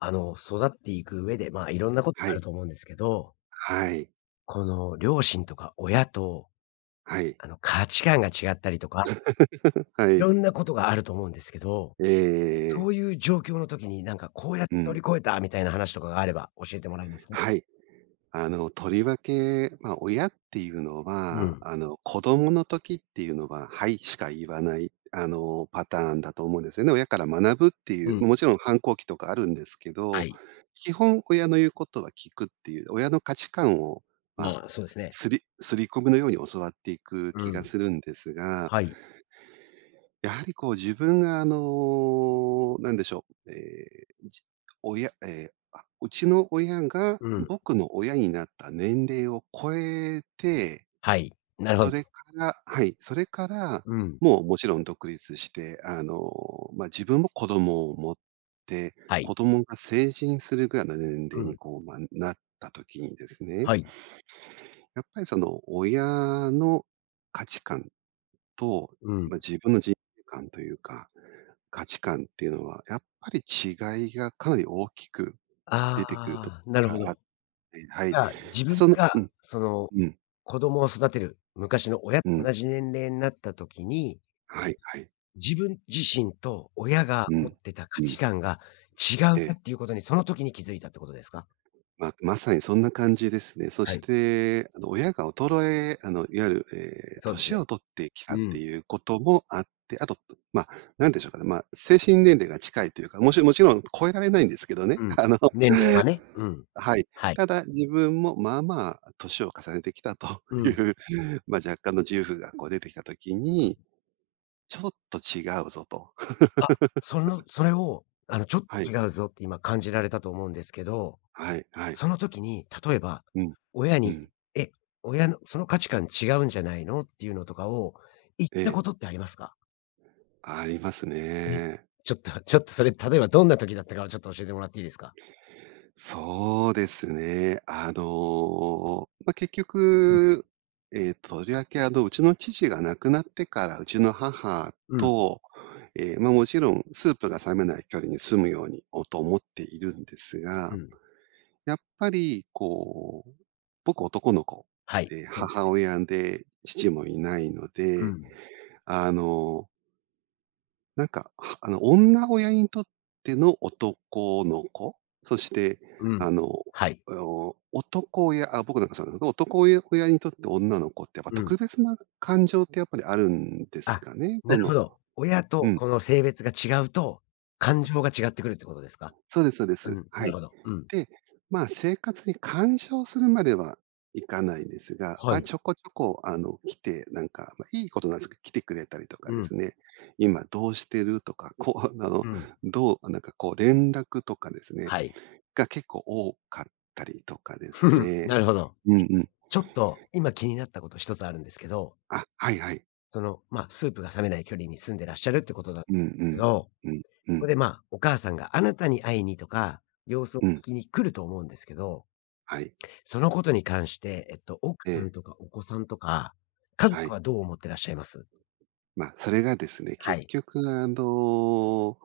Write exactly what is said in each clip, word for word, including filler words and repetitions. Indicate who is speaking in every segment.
Speaker 1: あの、育っていく上で、まあ、いろんなこと
Speaker 2: は
Speaker 1: があ
Speaker 2: い。
Speaker 1: ると思うんですけど
Speaker 2: はい。
Speaker 1: この両親とか親と、
Speaker 2: はい。
Speaker 1: あの、価値観が違ったりとか、
Speaker 2: は
Speaker 1: い
Speaker 2: い。
Speaker 1: ろんなことがあると思うんですけど、
Speaker 2: えええええ
Speaker 1: そ
Speaker 2: え。
Speaker 1: ういう状況の時に、なんか、こうやって
Speaker 2: う
Speaker 1: 乗
Speaker 2: ん。
Speaker 1: り越えたみたいな話とかがあれば教えてもらえますか？
Speaker 2: はい。あの、とりわけ、ま、親っていうの
Speaker 1: う
Speaker 2: は、
Speaker 1: ん。
Speaker 2: あの、子供の時っていうのは「はい」しか言わない、あの、パターンだと思うんですよね。親から学ぶってい
Speaker 1: う
Speaker 2: う、
Speaker 1: ん。
Speaker 2: もちろん反抗期とかあるんですけ
Speaker 1: は
Speaker 2: ど、
Speaker 1: い。
Speaker 2: 基本親の言うことは聞くっていう、親の価値観をまあ、
Speaker 1: まあ、そうですね。
Speaker 2: 刷り刷り込みのように教わっていく
Speaker 1: う
Speaker 2: 気が
Speaker 1: ん。
Speaker 2: するんですが
Speaker 1: はい。
Speaker 2: やはりこう、自分があの、なんでしょう。ええ、じ親ええ、あうちの親が
Speaker 1: うん。
Speaker 2: 僕の親になった年齢を超えて、
Speaker 1: はい、なるほ
Speaker 2: そ
Speaker 1: ど。
Speaker 2: れからはい。それから、
Speaker 1: うん。
Speaker 2: もう、もちろん独立して、あの、まあ、自分も子供を持って、
Speaker 1: はい。
Speaker 2: 子供が成人するぐらいの年
Speaker 1: う
Speaker 2: 齢に、
Speaker 1: ん。
Speaker 2: こう、まあ、なった時にですね
Speaker 1: はい。
Speaker 2: やっぱりその、親の価値観と、
Speaker 1: うん。
Speaker 2: ま、自分の人生観というか、価値観っていうのは、やっぱり違いがかなり大きく出てくると
Speaker 1: ああ、なる
Speaker 2: こ
Speaker 1: ほど。
Speaker 2: が
Speaker 1: じ
Speaker 2: あってはい。
Speaker 1: ゃあ、自分
Speaker 2: その
Speaker 1: が
Speaker 2: うん
Speaker 1: その
Speaker 2: うん。
Speaker 1: 子供を育てる、昔の親と
Speaker 2: うん。
Speaker 1: 同じ年齢になった時に
Speaker 2: はい、はい。
Speaker 1: 自分自身と親が
Speaker 2: う
Speaker 1: 持っ
Speaker 2: ん、
Speaker 1: てた価
Speaker 2: う
Speaker 1: 値
Speaker 2: ん。
Speaker 1: 観が違
Speaker 2: え
Speaker 1: うな
Speaker 2: え。
Speaker 1: っていうことに、その時に気づいたっていうことですか？
Speaker 2: ま、まさにそんな感じですね。そ
Speaker 1: は
Speaker 2: し
Speaker 1: い。
Speaker 2: て、あの、親が衰えあの、いわゆる、ええ、
Speaker 1: そうですね。
Speaker 2: 年を取ってきたっ
Speaker 1: うん。
Speaker 2: ていうこともあって、後、ま、何でしょうかね。まあ、精神年齢が近いというか、もちもちろん超えられないんですけどね。
Speaker 1: うん、
Speaker 2: あの、
Speaker 1: 年齢はね、うん。
Speaker 2: はい。
Speaker 1: はい。
Speaker 2: ただ、自分も、まあまあ年を重ねてきたと
Speaker 1: う
Speaker 2: い
Speaker 1: ん。
Speaker 2: う、まあ、若干の自由がこう出てきた時
Speaker 1: 特に。
Speaker 2: に、ちょっと違うぞと。
Speaker 1: あ、その それを、あのちょっ
Speaker 2: は
Speaker 1: と
Speaker 2: い。
Speaker 1: 違うぞって今感じられたと思うんですけど、
Speaker 2: はい、はい。
Speaker 1: その時に、例えば
Speaker 2: うん、
Speaker 1: 親
Speaker 2: うん。
Speaker 1: に、え、親のその価値観違うんじゃないのっていうのとかを、言った
Speaker 2: ええ。
Speaker 1: ことってありますか？
Speaker 2: あります
Speaker 1: え。
Speaker 2: ね。
Speaker 1: ちょっとちょっとそれ、例えばどんな時だったかをちょっと教えてもらっていいですか？
Speaker 2: そうですね。あの、ま、結
Speaker 1: うん。
Speaker 2: 局、ええ、とりわけあの、うちの父が亡くなってからうちの母
Speaker 1: うん。
Speaker 2: と、ええ、ま、もちろんスープが冷めない距離に住むようにをと思っているんですが。
Speaker 1: うん。
Speaker 2: やっぱり、こう、僕男の子
Speaker 1: はい、
Speaker 2: で、
Speaker 1: そうです
Speaker 2: 母
Speaker 1: ね。
Speaker 2: 親で父もいないの
Speaker 1: う
Speaker 2: で、
Speaker 1: ん。
Speaker 2: あのなんか、あの、女親にとっての男の子。そして
Speaker 1: うん。
Speaker 2: あの、
Speaker 1: はい。
Speaker 2: おお、男親あ、僕なんかそうだけど、男親親にとって女の子ってやっぱ
Speaker 1: うん。
Speaker 2: 特別な感情ってやっぱりあるんです
Speaker 1: あ、
Speaker 2: かね。
Speaker 1: な
Speaker 2: そ
Speaker 1: るほ
Speaker 2: の
Speaker 1: ど。親
Speaker 2: う
Speaker 1: と
Speaker 2: ん。
Speaker 1: 子の性別が違うと、感情が違ってくるってことですか？
Speaker 2: そうですそうで
Speaker 1: うん。
Speaker 2: す。は
Speaker 1: な
Speaker 2: い。
Speaker 1: るほど。うん。
Speaker 2: で、ま、生活に干渉するまではいかないんですが、
Speaker 1: は
Speaker 2: ま、
Speaker 1: い。
Speaker 2: ちょこちょこあの、来てなんかま、良いことなんですけど、来てくれたりとか
Speaker 1: う
Speaker 2: で
Speaker 1: ん。
Speaker 2: すね「今どうしてる」とか、こうあの、
Speaker 1: うん。
Speaker 2: どうなんかこう、連絡とかですね。
Speaker 1: はい。
Speaker 2: が、結構多かったりとかです ね
Speaker 1: なるほど。
Speaker 2: う
Speaker 1: え、
Speaker 2: んうん。
Speaker 1: ちょっと今気になったことひとつあるんですけど。
Speaker 2: あ、はいはい。
Speaker 1: その、まあ、スープが冷めない距離に住んでらっしゃるっていうことだ
Speaker 2: うんう
Speaker 1: [unintelligible] け
Speaker 2: ん、
Speaker 1: ど、
Speaker 2: うん、う
Speaker 1: そこ
Speaker 2: ん。
Speaker 1: で、まあ、お母さんがあなたに会いにとか、様子を
Speaker 2: うん。
Speaker 1: 聞きに来ると思うんですけど。
Speaker 2: はい。
Speaker 1: そのことに関して、えっと、奥さ
Speaker 2: え
Speaker 1: ん
Speaker 2: え。
Speaker 1: とか、お子さんとか、家
Speaker 2: は
Speaker 1: 族
Speaker 2: い。
Speaker 1: はどう思ってらっしゃいます？
Speaker 2: まあ、それがですね、
Speaker 1: は
Speaker 2: 結
Speaker 1: い。
Speaker 2: 局あの、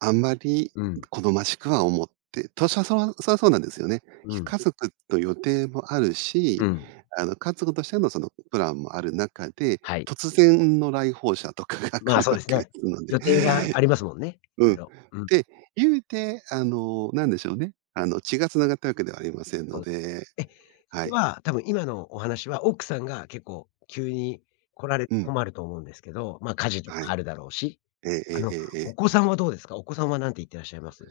Speaker 2: あんまり
Speaker 1: うん。
Speaker 2: 好ましくは思ってたしょうそわそれはそうなんですよね。
Speaker 1: うん。
Speaker 2: 家族と予定もある
Speaker 1: う
Speaker 2: し、
Speaker 1: ん。
Speaker 2: あの、家族としてのそのプランもある中で、
Speaker 1: はい。
Speaker 2: 突然の来訪者とかが来
Speaker 1: ま、
Speaker 2: る
Speaker 1: そう
Speaker 2: わ
Speaker 1: です
Speaker 2: けで
Speaker 1: ね。
Speaker 2: すので。
Speaker 1: 予定がありますもんね。
Speaker 2: う
Speaker 1: あ
Speaker 2: ん。
Speaker 1: のうん。
Speaker 2: で、言うて、あの、なんでしょうね。あの、血が繋がったわけではありませんの
Speaker 1: そうですね。
Speaker 2: で、
Speaker 1: え、そ
Speaker 2: は
Speaker 1: れ
Speaker 2: い。
Speaker 1: は多分、今のお話は奥さんが結構、急に来られ、
Speaker 2: うん。
Speaker 1: 困ると思うんですけど、まあ、家事と
Speaker 2: は
Speaker 1: か
Speaker 2: い。
Speaker 1: あるだろうし。
Speaker 2: えええ
Speaker 1: あ
Speaker 2: え
Speaker 1: の、
Speaker 2: ええええ。
Speaker 1: お子さんはどうですか？お子さんは何て言っていらっしゃいます？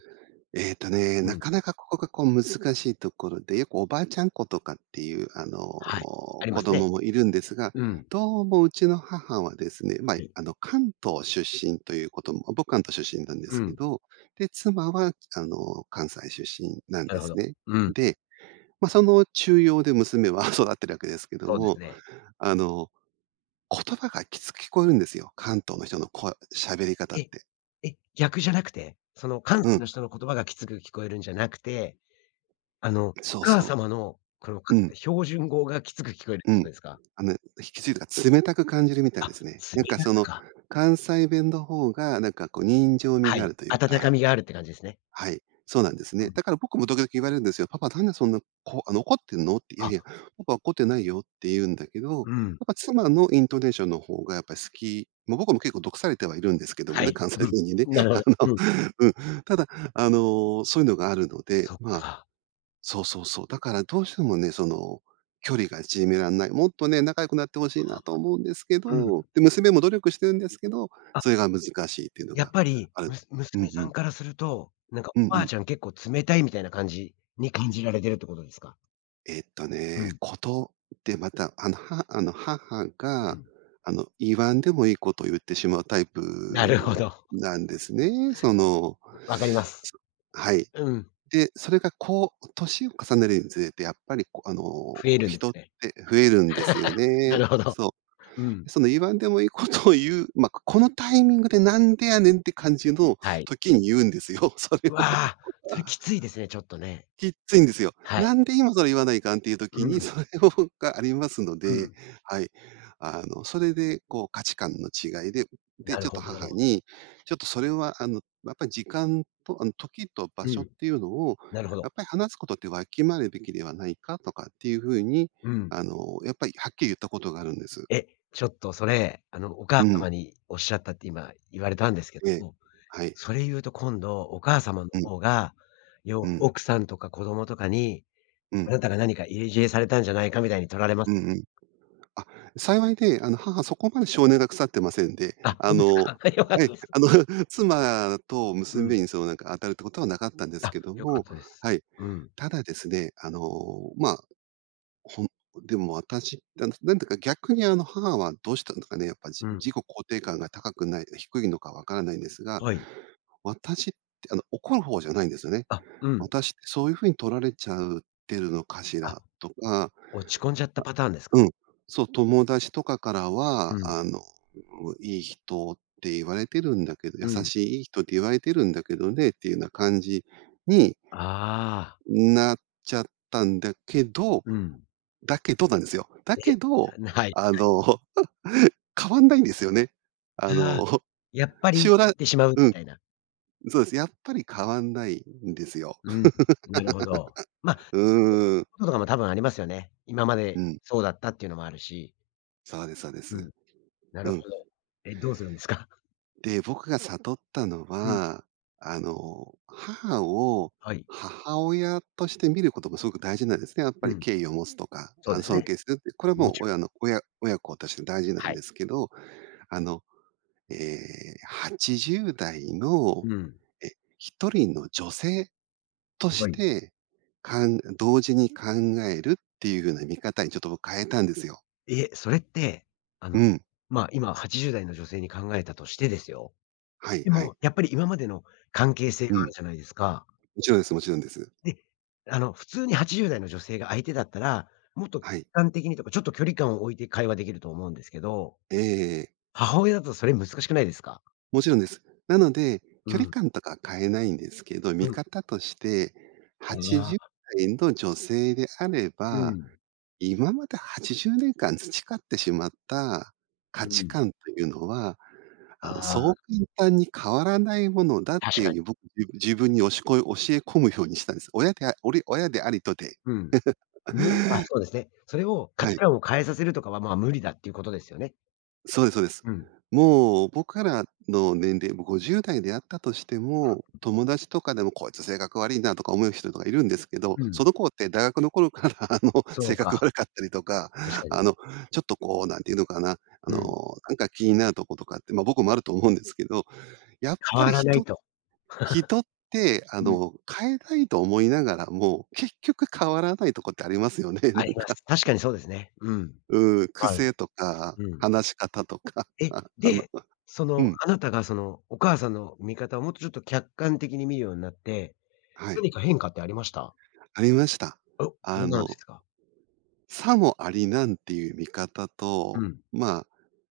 Speaker 2: えっとね、
Speaker 1: う
Speaker 2: な
Speaker 1: ん。
Speaker 2: かなか、ここが、こう難しいところで、よくおばあちゃん子とかっていうあの、
Speaker 1: はい、ありま
Speaker 2: 子
Speaker 1: す
Speaker 2: 供
Speaker 1: ね。
Speaker 2: もいるんですが、
Speaker 1: うん。
Speaker 2: どうもうちの母はですね。ま、
Speaker 1: はい。
Speaker 2: あの、関東出身ということも、僕は関東出身なんで
Speaker 1: う
Speaker 2: すけ
Speaker 1: ん。
Speaker 2: ど。で、妻はあの、関西出身なん
Speaker 1: なる
Speaker 2: で
Speaker 1: ほ
Speaker 2: す
Speaker 1: ど。
Speaker 2: ね。
Speaker 1: うん。
Speaker 2: で、ま、その中庸で娘は育っているわけですけれど
Speaker 1: そうです
Speaker 2: も。
Speaker 1: ね。
Speaker 2: あの、言葉がきつく聞こえるんですよ、関東の人の声喋り方っ
Speaker 1: え、
Speaker 2: て。
Speaker 1: え、逆じゃなくて？その、関
Speaker 2: う
Speaker 1: 西
Speaker 2: ん。
Speaker 1: の人の言葉がきつく聞こえるんじゃなくて、あの、お
Speaker 2: そう
Speaker 1: 母
Speaker 2: そ
Speaker 1: 様の、この、か
Speaker 2: う。うん。
Speaker 1: 標準語がきつく聞こえる
Speaker 2: う
Speaker 1: こと
Speaker 2: ん、
Speaker 1: ですか？
Speaker 2: あの、ひ、きついとか、冷たく感じるみたい
Speaker 1: あ、
Speaker 2: ですね。なん
Speaker 1: 冷
Speaker 2: か
Speaker 1: た
Speaker 2: そ
Speaker 1: く
Speaker 2: の
Speaker 1: か。
Speaker 2: 関西弁の方が、なんかこう、人情味
Speaker 1: は
Speaker 2: があ
Speaker 1: い、
Speaker 2: るという
Speaker 1: 温か
Speaker 2: か
Speaker 1: みがあるっていう感じですね。
Speaker 2: はい、そうなんです
Speaker 1: う
Speaker 2: ね。
Speaker 1: ん。
Speaker 2: だから僕も時々言われるんですよ。パパ何でそんな、こうあの、怒っているのって。いや
Speaker 1: あ。
Speaker 2: いや、パパは怒ってないよって言うんだけど、やっ
Speaker 1: うん。
Speaker 2: ぱ妻のイントネーションの方がやっぱり好きまあ、僕も結構毒されてはいるんですけども
Speaker 1: は
Speaker 2: ね、
Speaker 1: い。
Speaker 2: 関西
Speaker 1: うん。
Speaker 2: 弁にね。
Speaker 1: なるほ
Speaker 2: あ
Speaker 1: ど。
Speaker 2: の、
Speaker 1: うん。
Speaker 2: うん。ただあの、そういうのがあるので、
Speaker 1: そっ
Speaker 2: まあ
Speaker 1: か。
Speaker 2: そうそうそう。だからどうしてもね、その、距離が縮められない。もっとね、仲良くなって欲しいなと
Speaker 1: [unintelligible]
Speaker 2: 思うんですけ
Speaker 1: うん。
Speaker 2: ど、で、娘も努力しているんですけど、
Speaker 1: あ。
Speaker 2: それが難しいって言うの
Speaker 1: やっ
Speaker 2: が
Speaker 1: ぱり、
Speaker 2: ある。
Speaker 1: むす
Speaker 2: う
Speaker 1: 娘
Speaker 2: んう
Speaker 1: さん
Speaker 2: ん。
Speaker 1: からすると、なんか
Speaker 2: うん
Speaker 1: おば
Speaker 2: う
Speaker 1: あ
Speaker 2: ん。
Speaker 1: ちゃん結構冷たいみたいな感じに感じられているってことですか？
Speaker 2: えっと
Speaker 1: う
Speaker 2: ね、
Speaker 1: ん。
Speaker 2: ことでまた、あの、はあの、母
Speaker 1: う
Speaker 2: が、
Speaker 1: ん。
Speaker 2: あの、言わんでもいいことを言ってしまうタイ
Speaker 1: なるほ
Speaker 2: プ
Speaker 1: ど。
Speaker 2: なんですね。その、
Speaker 1: 分かります。
Speaker 2: そはい。
Speaker 1: うん。
Speaker 2: で、それがこう年を重ねるにつれてやっぱりこ、あの、
Speaker 1: 増えるんです
Speaker 2: 人っ
Speaker 1: ね。
Speaker 2: て増えるんですよ
Speaker 1: な
Speaker 2: ね。
Speaker 1: るほど。
Speaker 2: そ
Speaker 1: うん。
Speaker 2: う。その言わんでもいいことを言う、ま、このタイミングで「何でやねん」て感じの
Speaker 1: はい。
Speaker 2: 時に言うんですよ、それを。
Speaker 1: わ、それきついですね。ちょっとね。
Speaker 2: きっついんですよ。
Speaker 1: は
Speaker 2: 「な
Speaker 1: い。
Speaker 2: んで今それ言わないかん」ていう
Speaker 1: う
Speaker 2: 時に、
Speaker 1: ん。
Speaker 2: それをがありますの
Speaker 1: う
Speaker 2: で、
Speaker 1: ん。
Speaker 2: はい。あの、それでこう価値観の違いで、で、
Speaker 1: なる
Speaker 2: ちょっと
Speaker 1: ほ
Speaker 2: 母
Speaker 1: ど。
Speaker 2: に、ちょっとそれはあの、やっぱ時間とあの、時と場
Speaker 1: う
Speaker 2: 所っ
Speaker 1: ん。
Speaker 2: ていうのを
Speaker 1: なるほ
Speaker 2: や
Speaker 1: ど。
Speaker 2: っぱり話すことってわきまえるべきではないか、とかっていう風に
Speaker 1: うん。
Speaker 2: あの、やっぱりはっきり言ったことがあるんです。
Speaker 1: え、ちょっとそれ、あのお母
Speaker 2: うん。
Speaker 1: 様におっしゃったって今言われたんですけど
Speaker 2: ええ、
Speaker 1: も、
Speaker 2: はい。
Speaker 1: それ言うと今度、お母様の
Speaker 2: うん。
Speaker 1: 方がにょ
Speaker 2: うん。
Speaker 1: 奥さんとか子供とかに
Speaker 2: う
Speaker 1: 「あ
Speaker 2: ん。
Speaker 1: なたが何か入れ知恵されたんじゃないか」みたいに取られます？
Speaker 2: うんうん。あ、幸いで、あの、母そこまで性根が腐ってませんで。
Speaker 1: あ、
Speaker 2: あ
Speaker 1: そうです
Speaker 2: の、
Speaker 1: か。はい、よかっ
Speaker 2: ええ、
Speaker 1: たです。
Speaker 2: あの、妻と
Speaker 1: うん。
Speaker 2: 娘に、そうなんか当たるってことはなかったんです
Speaker 1: あ、
Speaker 2: けど
Speaker 1: 良かっ
Speaker 2: も、
Speaker 1: たです。
Speaker 2: はい。
Speaker 1: うん。
Speaker 2: ただですね、あの、ま、ほんでも、私って、なんだか逆にあの母は、どうしたんだかね、やっぱ自
Speaker 1: うん。
Speaker 2: 己肯定感が高くない、低いのか分からないんですが、
Speaker 1: はい。
Speaker 2: 「私って」あの、怒る方じゃないんですよね
Speaker 1: あ、うん。
Speaker 2: 「私ってそういう風に取られちゃうってるのかし
Speaker 1: あ、
Speaker 2: ら」とか、あ、
Speaker 1: 落ち込んじゃったパターンですか？
Speaker 2: うん。そう「友達とかから
Speaker 1: う
Speaker 2: は、
Speaker 1: ん。
Speaker 2: あの、良い人って言われているんだけど、優
Speaker 1: うん。
Speaker 2: しい良い人って言われているんだけどね」っていうような感じに
Speaker 1: ああ。
Speaker 2: なっちゃったんだけど、
Speaker 1: うん。
Speaker 2: だけどなんですよ。だけ
Speaker 1: え、
Speaker 2: ど、
Speaker 1: な、はい、
Speaker 2: あ
Speaker 1: はい。
Speaker 2: の、変わんないんですよね。あ
Speaker 1: ああ、
Speaker 2: の、
Speaker 1: やっぱり
Speaker 2: し
Speaker 1: 言
Speaker 2: おら
Speaker 1: ってしまうみ
Speaker 2: うん。
Speaker 1: たいな。
Speaker 2: そうですね。やっぱり変わんないんですよ。
Speaker 1: うん、なるほど。ま、年 齢
Speaker 2: うーん。
Speaker 1: のこととかも多分ありますよね。今ま
Speaker 2: う
Speaker 1: で
Speaker 2: ん。
Speaker 1: そうだったっていうのもあるし。
Speaker 2: そうですそうで
Speaker 1: う
Speaker 2: す。
Speaker 1: ん。なる
Speaker 2: う
Speaker 1: ほ
Speaker 2: ん。
Speaker 1: ど。え、どうするんですか？
Speaker 2: で、僕が悟ったの
Speaker 1: うん。
Speaker 2: は、あの、母を
Speaker 1: はい。
Speaker 2: 母親として見ることもすごく大事なんですね。やっぱ
Speaker 1: う
Speaker 2: り
Speaker 1: ん。
Speaker 2: 敬意を持つとか、
Speaker 1: そ
Speaker 2: あ
Speaker 1: う
Speaker 2: の、
Speaker 1: です
Speaker 2: 尊
Speaker 1: ね。
Speaker 2: 敬するって、これ
Speaker 1: も
Speaker 2: もう
Speaker 1: ちろ
Speaker 2: 親
Speaker 1: ん。
Speaker 2: の親親子として大事なん
Speaker 1: はい。
Speaker 2: ですけど。あの、ええ、はちじゅうだいの、
Speaker 1: うん。
Speaker 2: え、ひとりの女性と
Speaker 1: は
Speaker 2: し
Speaker 1: い。
Speaker 2: て、かん同時に考えるっていう風な見方にちょっと僕変えたんですよ。
Speaker 1: え、それって、あ
Speaker 2: う
Speaker 1: の、
Speaker 2: ん。
Speaker 1: ま、今はちじゅうだいの女性に考えたとしてですよ。
Speaker 2: はい
Speaker 1: で
Speaker 2: はい。
Speaker 1: もやっぱり今までの関係性
Speaker 2: う
Speaker 1: がある
Speaker 2: ん。
Speaker 1: じゃないですか？
Speaker 2: もちろんですもちろんです。
Speaker 1: で、あの、普通にはちじゅうだいの女性が相手だったら、もっと客
Speaker 2: はい。
Speaker 1: 観的にとか、ちょっと距離感を置いて会話できると思うんですけど、
Speaker 2: えええ。
Speaker 1: 母親だとそれ難しくないですか？
Speaker 2: もちろんです。なので
Speaker 1: う
Speaker 2: 距離
Speaker 1: ん。
Speaker 2: 感とか変えないんですけど、
Speaker 1: う
Speaker 2: 見
Speaker 1: ん。
Speaker 2: 方として、
Speaker 1: あ
Speaker 2: はちじゅっ
Speaker 1: あ。
Speaker 2: さいの女性であれ
Speaker 1: う
Speaker 2: ば、
Speaker 1: ん。
Speaker 2: 今まではちじゅうねんかん培ってしまった価
Speaker 1: う
Speaker 2: 値
Speaker 1: ん。
Speaker 2: 観というのは、
Speaker 1: あ
Speaker 2: あの、そう
Speaker 1: あ。
Speaker 2: 簡単に変わらないものだって
Speaker 1: 確かに。
Speaker 2: いう、僕、自分におしこ教え込むようにしたんです。親でおり親でありとて。
Speaker 1: うん。無理、あ、そうですね。それを価
Speaker 2: は
Speaker 1: 値
Speaker 2: い。
Speaker 1: 観を変えさせるとかは、ま、無理だっていうことですよね。
Speaker 2: そうですそうです。
Speaker 1: うん。
Speaker 2: もう、僕らの年齢、も、ごじゅうだいであったとしても、
Speaker 1: うん。
Speaker 2: 友達とかでも、こいつ性格わりいな、とか思う人とかいるんですけど、
Speaker 1: う
Speaker 2: そ
Speaker 1: ん。
Speaker 2: の子って大学の頃から、あの、
Speaker 1: そ
Speaker 2: 性
Speaker 1: う
Speaker 2: 格
Speaker 1: か。
Speaker 2: 悪かったりとか、
Speaker 1: 確かに。
Speaker 2: あの、ちょっとこう、なんて言うのかな。あ
Speaker 1: うん。
Speaker 2: の、なんか気になるとことかって、ま、僕もあると思うんですけど、やっ
Speaker 1: 変
Speaker 2: ぱ
Speaker 1: わ
Speaker 2: り
Speaker 1: らない
Speaker 2: 人
Speaker 1: と。
Speaker 2: 人ってあ
Speaker 1: うん。
Speaker 2: の、変えたいと思いながらも結局変わらないとこってありますよね。な
Speaker 1: あり
Speaker 2: ん
Speaker 1: ま
Speaker 2: か。
Speaker 1: す。確かにそうですね、うん。
Speaker 2: うーん。
Speaker 1: はい。
Speaker 2: 癖とか
Speaker 1: うん。
Speaker 2: 話し方とか、
Speaker 1: え。
Speaker 2: ああの
Speaker 1: で、そ
Speaker 2: う
Speaker 1: の、
Speaker 2: ん。
Speaker 1: あなたがその、お母さんの見方をもっとちょっと客観的に見るようになって、
Speaker 2: は
Speaker 1: な
Speaker 2: い。
Speaker 1: にか変化ってありました？
Speaker 2: ありました。
Speaker 1: お。
Speaker 2: あ
Speaker 1: どんなのでし
Speaker 2: の
Speaker 1: たか？
Speaker 2: さもありなんっていう見方
Speaker 1: う
Speaker 2: と、
Speaker 1: ん。
Speaker 2: まあ、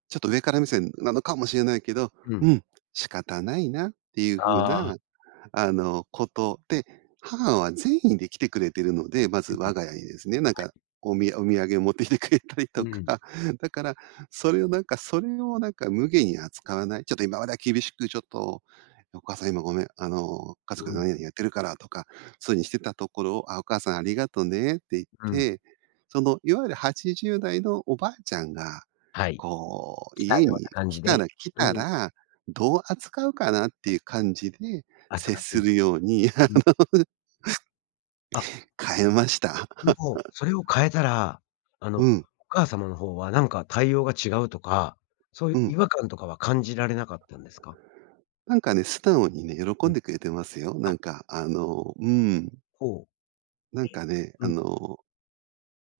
Speaker 2: ちょっと上から目線なのかもしれないけど、
Speaker 1: う
Speaker 2: う
Speaker 1: ん。
Speaker 2: ん、仕方ないなっていう風
Speaker 1: ああ。
Speaker 2: な、あの、こと。で、母は善意で来てくれてるので、ま
Speaker 1: うう
Speaker 2: ず、
Speaker 1: ん。は
Speaker 2: 我が家にですね。なんか、
Speaker 1: い。
Speaker 2: おみお土産持ってきてくれたりと
Speaker 1: うん。
Speaker 2: か。だからそれをなんかそれをなんか無下に扱わない。ちょっと今までは厳しくちょっと、「お母さん今ごめん、あの、家
Speaker 1: う
Speaker 2: 族がな
Speaker 1: ん。
Speaker 2: になにやってるから」とか、そういうにしてたところを、「あ、お母さんありがとね」って言っ
Speaker 1: うん。
Speaker 2: て、その、いわゆるはちじゅうだいのおばあちゃんが
Speaker 1: はい。
Speaker 2: こう、
Speaker 1: 来たよ
Speaker 2: 家
Speaker 1: う
Speaker 2: に
Speaker 1: な感
Speaker 2: 来
Speaker 1: じ
Speaker 2: た
Speaker 1: で、
Speaker 2: ら来
Speaker 1: う
Speaker 2: た
Speaker 1: ん。
Speaker 2: ら、どう扱うかなっていう感じで
Speaker 1: あつ
Speaker 2: 接
Speaker 1: かって
Speaker 2: す
Speaker 1: ね。
Speaker 2: るようにあ
Speaker 1: うん。
Speaker 2: の
Speaker 1: あ。
Speaker 2: 変えました。
Speaker 1: でも、それを変えたら、あの、
Speaker 2: う
Speaker 1: お
Speaker 2: ん。
Speaker 1: 母様のほうは、なんか対応が違うとかそういう
Speaker 2: うん。
Speaker 1: 違和感とかは感じられなかったんですか？
Speaker 2: なんかね、素直にね、喜
Speaker 1: う
Speaker 2: ん
Speaker 1: ん。
Speaker 2: でくれてますよ。な
Speaker 1: あ。
Speaker 2: んかあの、うん。
Speaker 1: ほう。
Speaker 2: なんかね、
Speaker 1: ええ、
Speaker 2: あ
Speaker 1: うん。
Speaker 2: の、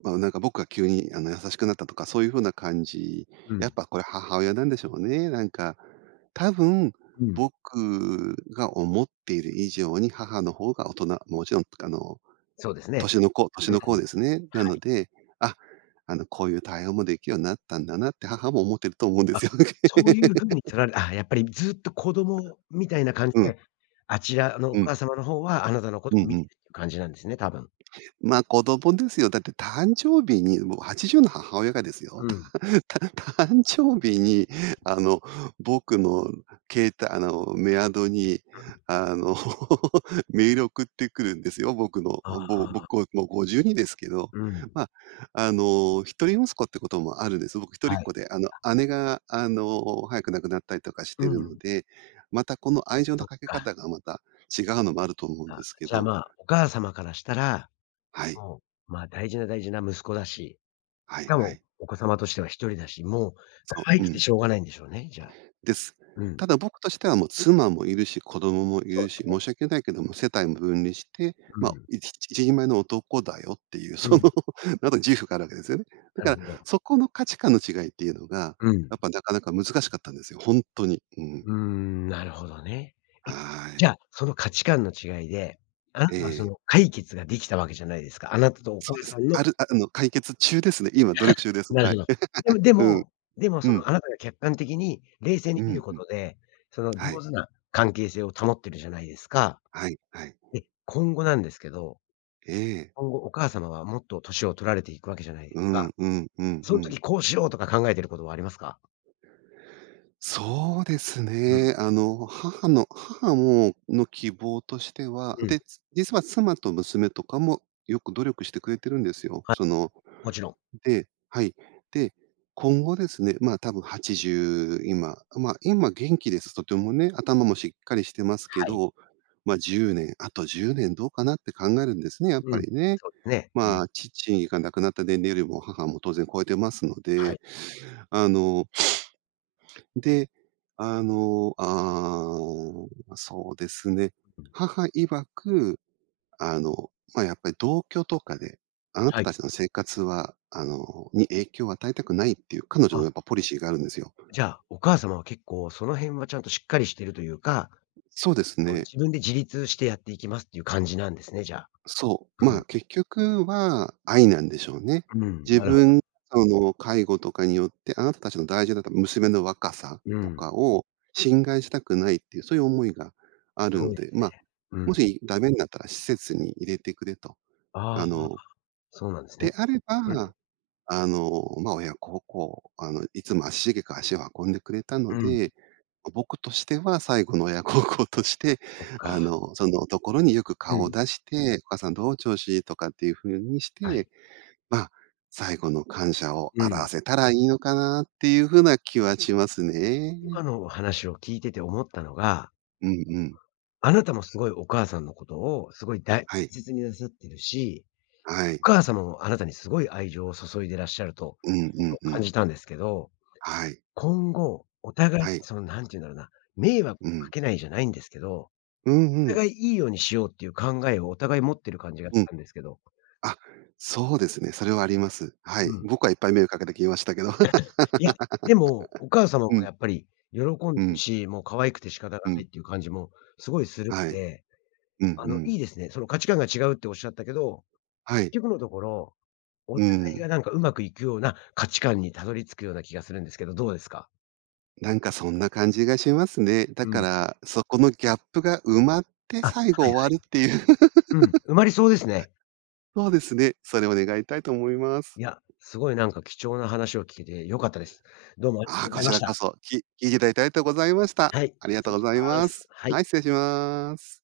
Speaker 2: まあ、なんか僕が急にあの、優しくなったとかそういう風な感じ。
Speaker 1: う
Speaker 2: やっ
Speaker 1: ん。
Speaker 2: ぱこれ母親なんでしょうね。なんか。多分
Speaker 1: うん。
Speaker 2: 僕が思っている以上に母の方が大人、もちろんあの、
Speaker 1: そうですね。
Speaker 2: 年のこう年
Speaker 1: うん。
Speaker 2: のこうです
Speaker 1: は
Speaker 2: ね。なの
Speaker 1: い。
Speaker 2: で、あ、あの、こういう対応もできるようになったんだな、って母も思ってると思うんで
Speaker 1: あ、
Speaker 2: すよね。
Speaker 1: そういう風に 取られあ、やっぱりずっと子供みたいな感じ
Speaker 2: うん。
Speaker 1: で、あちらのお
Speaker 2: うん。
Speaker 1: 母様のほうはあなたのこ
Speaker 2: う
Speaker 1: と
Speaker 2: んう
Speaker 1: 見てい
Speaker 2: ん。
Speaker 1: るっていう感じなんですね、多分。
Speaker 2: ま、子供ですよ。だって誕生日に、もうはちじゅうの母親がですよ。
Speaker 1: うん。
Speaker 2: たんた誕生日にあの、僕の携帯あの、メアドに、
Speaker 1: うん。
Speaker 2: あの、メール送ってくるんですよ。僕の
Speaker 1: あ
Speaker 2: あ、ぼぼ
Speaker 1: あ。
Speaker 2: こ僕、もうごじゅうにですけど、
Speaker 1: うん。
Speaker 2: まあ、あの、一人息子ってこともあるんです。僕一人っ
Speaker 1: は
Speaker 2: 子
Speaker 1: い。
Speaker 2: で、あの、
Speaker 1: あ。
Speaker 2: 姉があの、早く亡くなったりとかし
Speaker 1: う
Speaker 2: てるの
Speaker 1: ん。
Speaker 2: で、またこの愛情の
Speaker 1: そっ
Speaker 2: かけ
Speaker 1: か。
Speaker 2: 方がまた違うのもあると思うん
Speaker 1: あ、
Speaker 2: ですけ
Speaker 1: じゃあ、
Speaker 2: ど。
Speaker 1: まあ、お母様からしたら、
Speaker 2: はい。
Speaker 1: もう、まあ、大事な大事な息子だし、
Speaker 2: は
Speaker 1: し
Speaker 2: い
Speaker 1: か
Speaker 2: は
Speaker 1: も
Speaker 2: い。
Speaker 1: お子様としては、ひとりだし、もう
Speaker 2: そ
Speaker 1: 可愛
Speaker 2: う、う
Speaker 1: くて
Speaker 2: ん。
Speaker 1: しょうがないんでしょうね、じゃあ。
Speaker 2: です。
Speaker 1: うん。
Speaker 2: ただ僕としては、もう妻もいるし子供もい
Speaker 1: そう
Speaker 2: る
Speaker 1: で
Speaker 2: し、
Speaker 1: すね。
Speaker 2: 申し訳ないけども世帯も分離して、
Speaker 1: う
Speaker 2: まあ、
Speaker 1: ん。
Speaker 2: いち一人前の男だよっていう
Speaker 1: う
Speaker 2: その、
Speaker 1: ん。
Speaker 2: なんか自負があるわけですよね。だ
Speaker 1: なる
Speaker 2: か
Speaker 1: ほ
Speaker 2: ら
Speaker 1: ど。
Speaker 2: そこの価値観の違いっていうのが、
Speaker 1: うん。
Speaker 2: やっぱなかなか難しかったんですよ、ほんとに、うん。
Speaker 1: うーん、なるほどね。え、
Speaker 2: は
Speaker 1: じ
Speaker 2: い。
Speaker 1: ゃあその価値観の違いで、あ。
Speaker 2: え
Speaker 1: あ、そ
Speaker 2: え。
Speaker 1: の解決ができたわけじゃないですか、あなたとお
Speaker 2: そ
Speaker 1: 母
Speaker 2: うで
Speaker 1: さ
Speaker 2: す。
Speaker 1: んの
Speaker 2: あるああの、解決中ですね、今、努力中 です。
Speaker 1: なる
Speaker 2: は
Speaker 1: ほ
Speaker 2: い。
Speaker 1: ど。でも で
Speaker 2: うん。
Speaker 1: も、でも
Speaker 2: う
Speaker 1: そ
Speaker 2: ん。
Speaker 1: の、あなたが客観的に冷静
Speaker 2: う
Speaker 1: に見る
Speaker 2: ん
Speaker 1: こ
Speaker 2: うん。
Speaker 1: とで、その、
Speaker 2: は
Speaker 1: 上
Speaker 2: い。
Speaker 1: 手な関係性を保ってるじゃないですか。
Speaker 2: はいはい。
Speaker 1: で、今後なんですけど、
Speaker 2: ええ。
Speaker 1: 今後お母様はもっと年を取られていくわけじゃないです
Speaker 2: う
Speaker 1: か。
Speaker 2: んうんうん
Speaker 1: そ
Speaker 2: う
Speaker 1: の
Speaker 2: ん。
Speaker 1: 時こうしようとか考えていることはありますか？
Speaker 2: そうです
Speaker 1: うん。
Speaker 2: ね。あの、母の母もの、希望としては
Speaker 1: うん。
Speaker 2: で、つ実は妻と娘とかもよく努力してくれてるんですよ。
Speaker 1: は、
Speaker 2: その
Speaker 1: もちろん。
Speaker 2: ではい。で、今後ですね、まあ多分、はちじゅう今、ま、今元気ですとてもね。頭もしっかりしてます
Speaker 1: は
Speaker 2: け
Speaker 1: い。
Speaker 2: ど、ま、じゅうねんあとじゅうねんどうかなって考えるんですね、やっ
Speaker 1: う
Speaker 2: ぱ
Speaker 1: ん、
Speaker 2: りね。
Speaker 1: そうですね。う
Speaker 2: ま
Speaker 1: ん。
Speaker 2: あ、父が亡くなった年齢よりも母も当然超えていますの
Speaker 1: は
Speaker 2: で、
Speaker 1: い。
Speaker 2: あので、あの、ああ、そうですね。母曰く、あの、ま、やっぱり同居とかで、あな
Speaker 1: は
Speaker 2: た
Speaker 1: い。
Speaker 2: たちの生活はあのに影響を与えたくないっていう彼女の
Speaker 1: あ。
Speaker 2: やっぱポリシーがあるんですよ。
Speaker 1: じゃあ、お母様は結構その辺はちゃんとしっかりしてるというか、
Speaker 2: そうです
Speaker 1: こう
Speaker 2: ね。
Speaker 1: 自分で自立してやっていきますっていう感じなんですね、じゃあ。
Speaker 2: そ
Speaker 1: う
Speaker 2: う。まあ、
Speaker 1: ん。
Speaker 2: 結局は愛なんでしょうね。
Speaker 1: うん。
Speaker 2: 自
Speaker 1: なるほど。
Speaker 2: 分その、介護とかによってあなたたちの大事な、だ娘の若さ
Speaker 1: う
Speaker 2: と
Speaker 1: ん。
Speaker 2: かを侵害したくないっていうそういう思いがあ
Speaker 1: す
Speaker 2: る
Speaker 1: ごい
Speaker 2: の
Speaker 1: で
Speaker 2: で、
Speaker 1: す
Speaker 2: ま
Speaker 1: ね。
Speaker 2: あ、
Speaker 1: う
Speaker 2: も
Speaker 1: ん。
Speaker 2: しダメになったら施設に入れてくれと。
Speaker 1: あ
Speaker 2: あ
Speaker 1: あ、
Speaker 2: の、
Speaker 1: そうなんです
Speaker 2: で
Speaker 1: ね。
Speaker 2: あれ
Speaker 1: うん。
Speaker 2: ば、あの、まあ、親孝行あの、いつも足しげく足を運んでくれたの
Speaker 1: うん。
Speaker 2: で、ま、僕としては最後の親孝行として、
Speaker 1: そっ
Speaker 2: あ
Speaker 1: か。
Speaker 2: の、そのところによく
Speaker 1: う
Speaker 2: 顔
Speaker 1: ん。
Speaker 2: 出して、「お母さんどう？調子？」とかっていう風にし
Speaker 1: はい。
Speaker 2: て、まあ、最後の感謝を
Speaker 1: う
Speaker 2: 表
Speaker 1: ん。
Speaker 2: せたらいいのかなっていう風な気はしますね。
Speaker 1: 今の話を聞いてて思ったのが
Speaker 2: うんうん。
Speaker 1: あなたもすごいお母さんのことを、すごいだい
Speaker 2: はい。
Speaker 1: せつになさってるし、
Speaker 2: は
Speaker 1: お
Speaker 2: い。
Speaker 1: 母様もあなたにすごい愛情を注いでらっしゃると
Speaker 2: うん
Speaker 1: いうこ
Speaker 2: うん
Speaker 1: と
Speaker 2: う
Speaker 1: 感
Speaker 2: ん。
Speaker 1: じたんですけど、
Speaker 2: はい。
Speaker 1: 今後お互い
Speaker 2: はい。
Speaker 1: その、なんて言うんだろうな、迷惑
Speaker 2: う
Speaker 1: か
Speaker 2: ん。
Speaker 1: けないじゃないんですけど、
Speaker 2: うんう
Speaker 1: お
Speaker 2: ん。
Speaker 1: 互い、いいようにしようっていう考えをお互い持ってる感じがし
Speaker 2: うん。
Speaker 1: たんですけど。
Speaker 2: あ、そうですね、それはあります。は
Speaker 1: う
Speaker 2: い。
Speaker 1: ん。
Speaker 2: 僕はいっぱい迷惑かけてきましたけど。
Speaker 1: いや、でもお母 様も
Speaker 2: うん。
Speaker 1: やっぱり喜ん
Speaker 2: う
Speaker 1: でる
Speaker 2: ん。
Speaker 1: し、もう可愛くて仕方が
Speaker 2: う
Speaker 1: な
Speaker 2: ん。
Speaker 1: いっていう感じもすごいする
Speaker 2: は
Speaker 1: ん
Speaker 2: い。
Speaker 1: で、
Speaker 2: うん
Speaker 1: あ
Speaker 2: う
Speaker 1: の、
Speaker 2: ん。
Speaker 1: いいですね。その価値観が違うっておっしゃったけど、
Speaker 2: はい。
Speaker 1: 結局のところ、お
Speaker 2: うー
Speaker 1: 互いが
Speaker 2: ん。
Speaker 1: なんか上手くいくような価値観にたどり着くような気がするんですけど、どうですか？
Speaker 2: なんかそんな感じがしますね。だ
Speaker 1: う
Speaker 2: か
Speaker 1: ん。
Speaker 2: ら、そこのギャップが埋まって
Speaker 1: あ、は
Speaker 2: 最後
Speaker 1: い
Speaker 2: 終わるっていう。
Speaker 1: はい。うん。埋まりそうですね。
Speaker 2: そうですね。それを願いたいと思います。
Speaker 1: いや、すごいなんか貴重な話を聞けて良かったです。どうもありが
Speaker 2: あ、
Speaker 1: とご
Speaker 2: こ
Speaker 1: ざい
Speaker 2: ち
Speaker 1: まし
Speaker 2: らこ
Speaker 1: た。
Speaker 2: そ、き聞いていただいてありとうございました。
Speaker 1: はい、
Speaker 2: ありが
Speaker 1: 失
Speaker 2: と
Speaker 1: 礼
Speaker 2: う
Speaker 1: し
Speaker 2: ござい
Speaker 1: ま
Speaker 2: ま
Speaker 1: す。
Speaker 2: す。
Speaker 1: はい。
Speaker 2: はい、失礼します。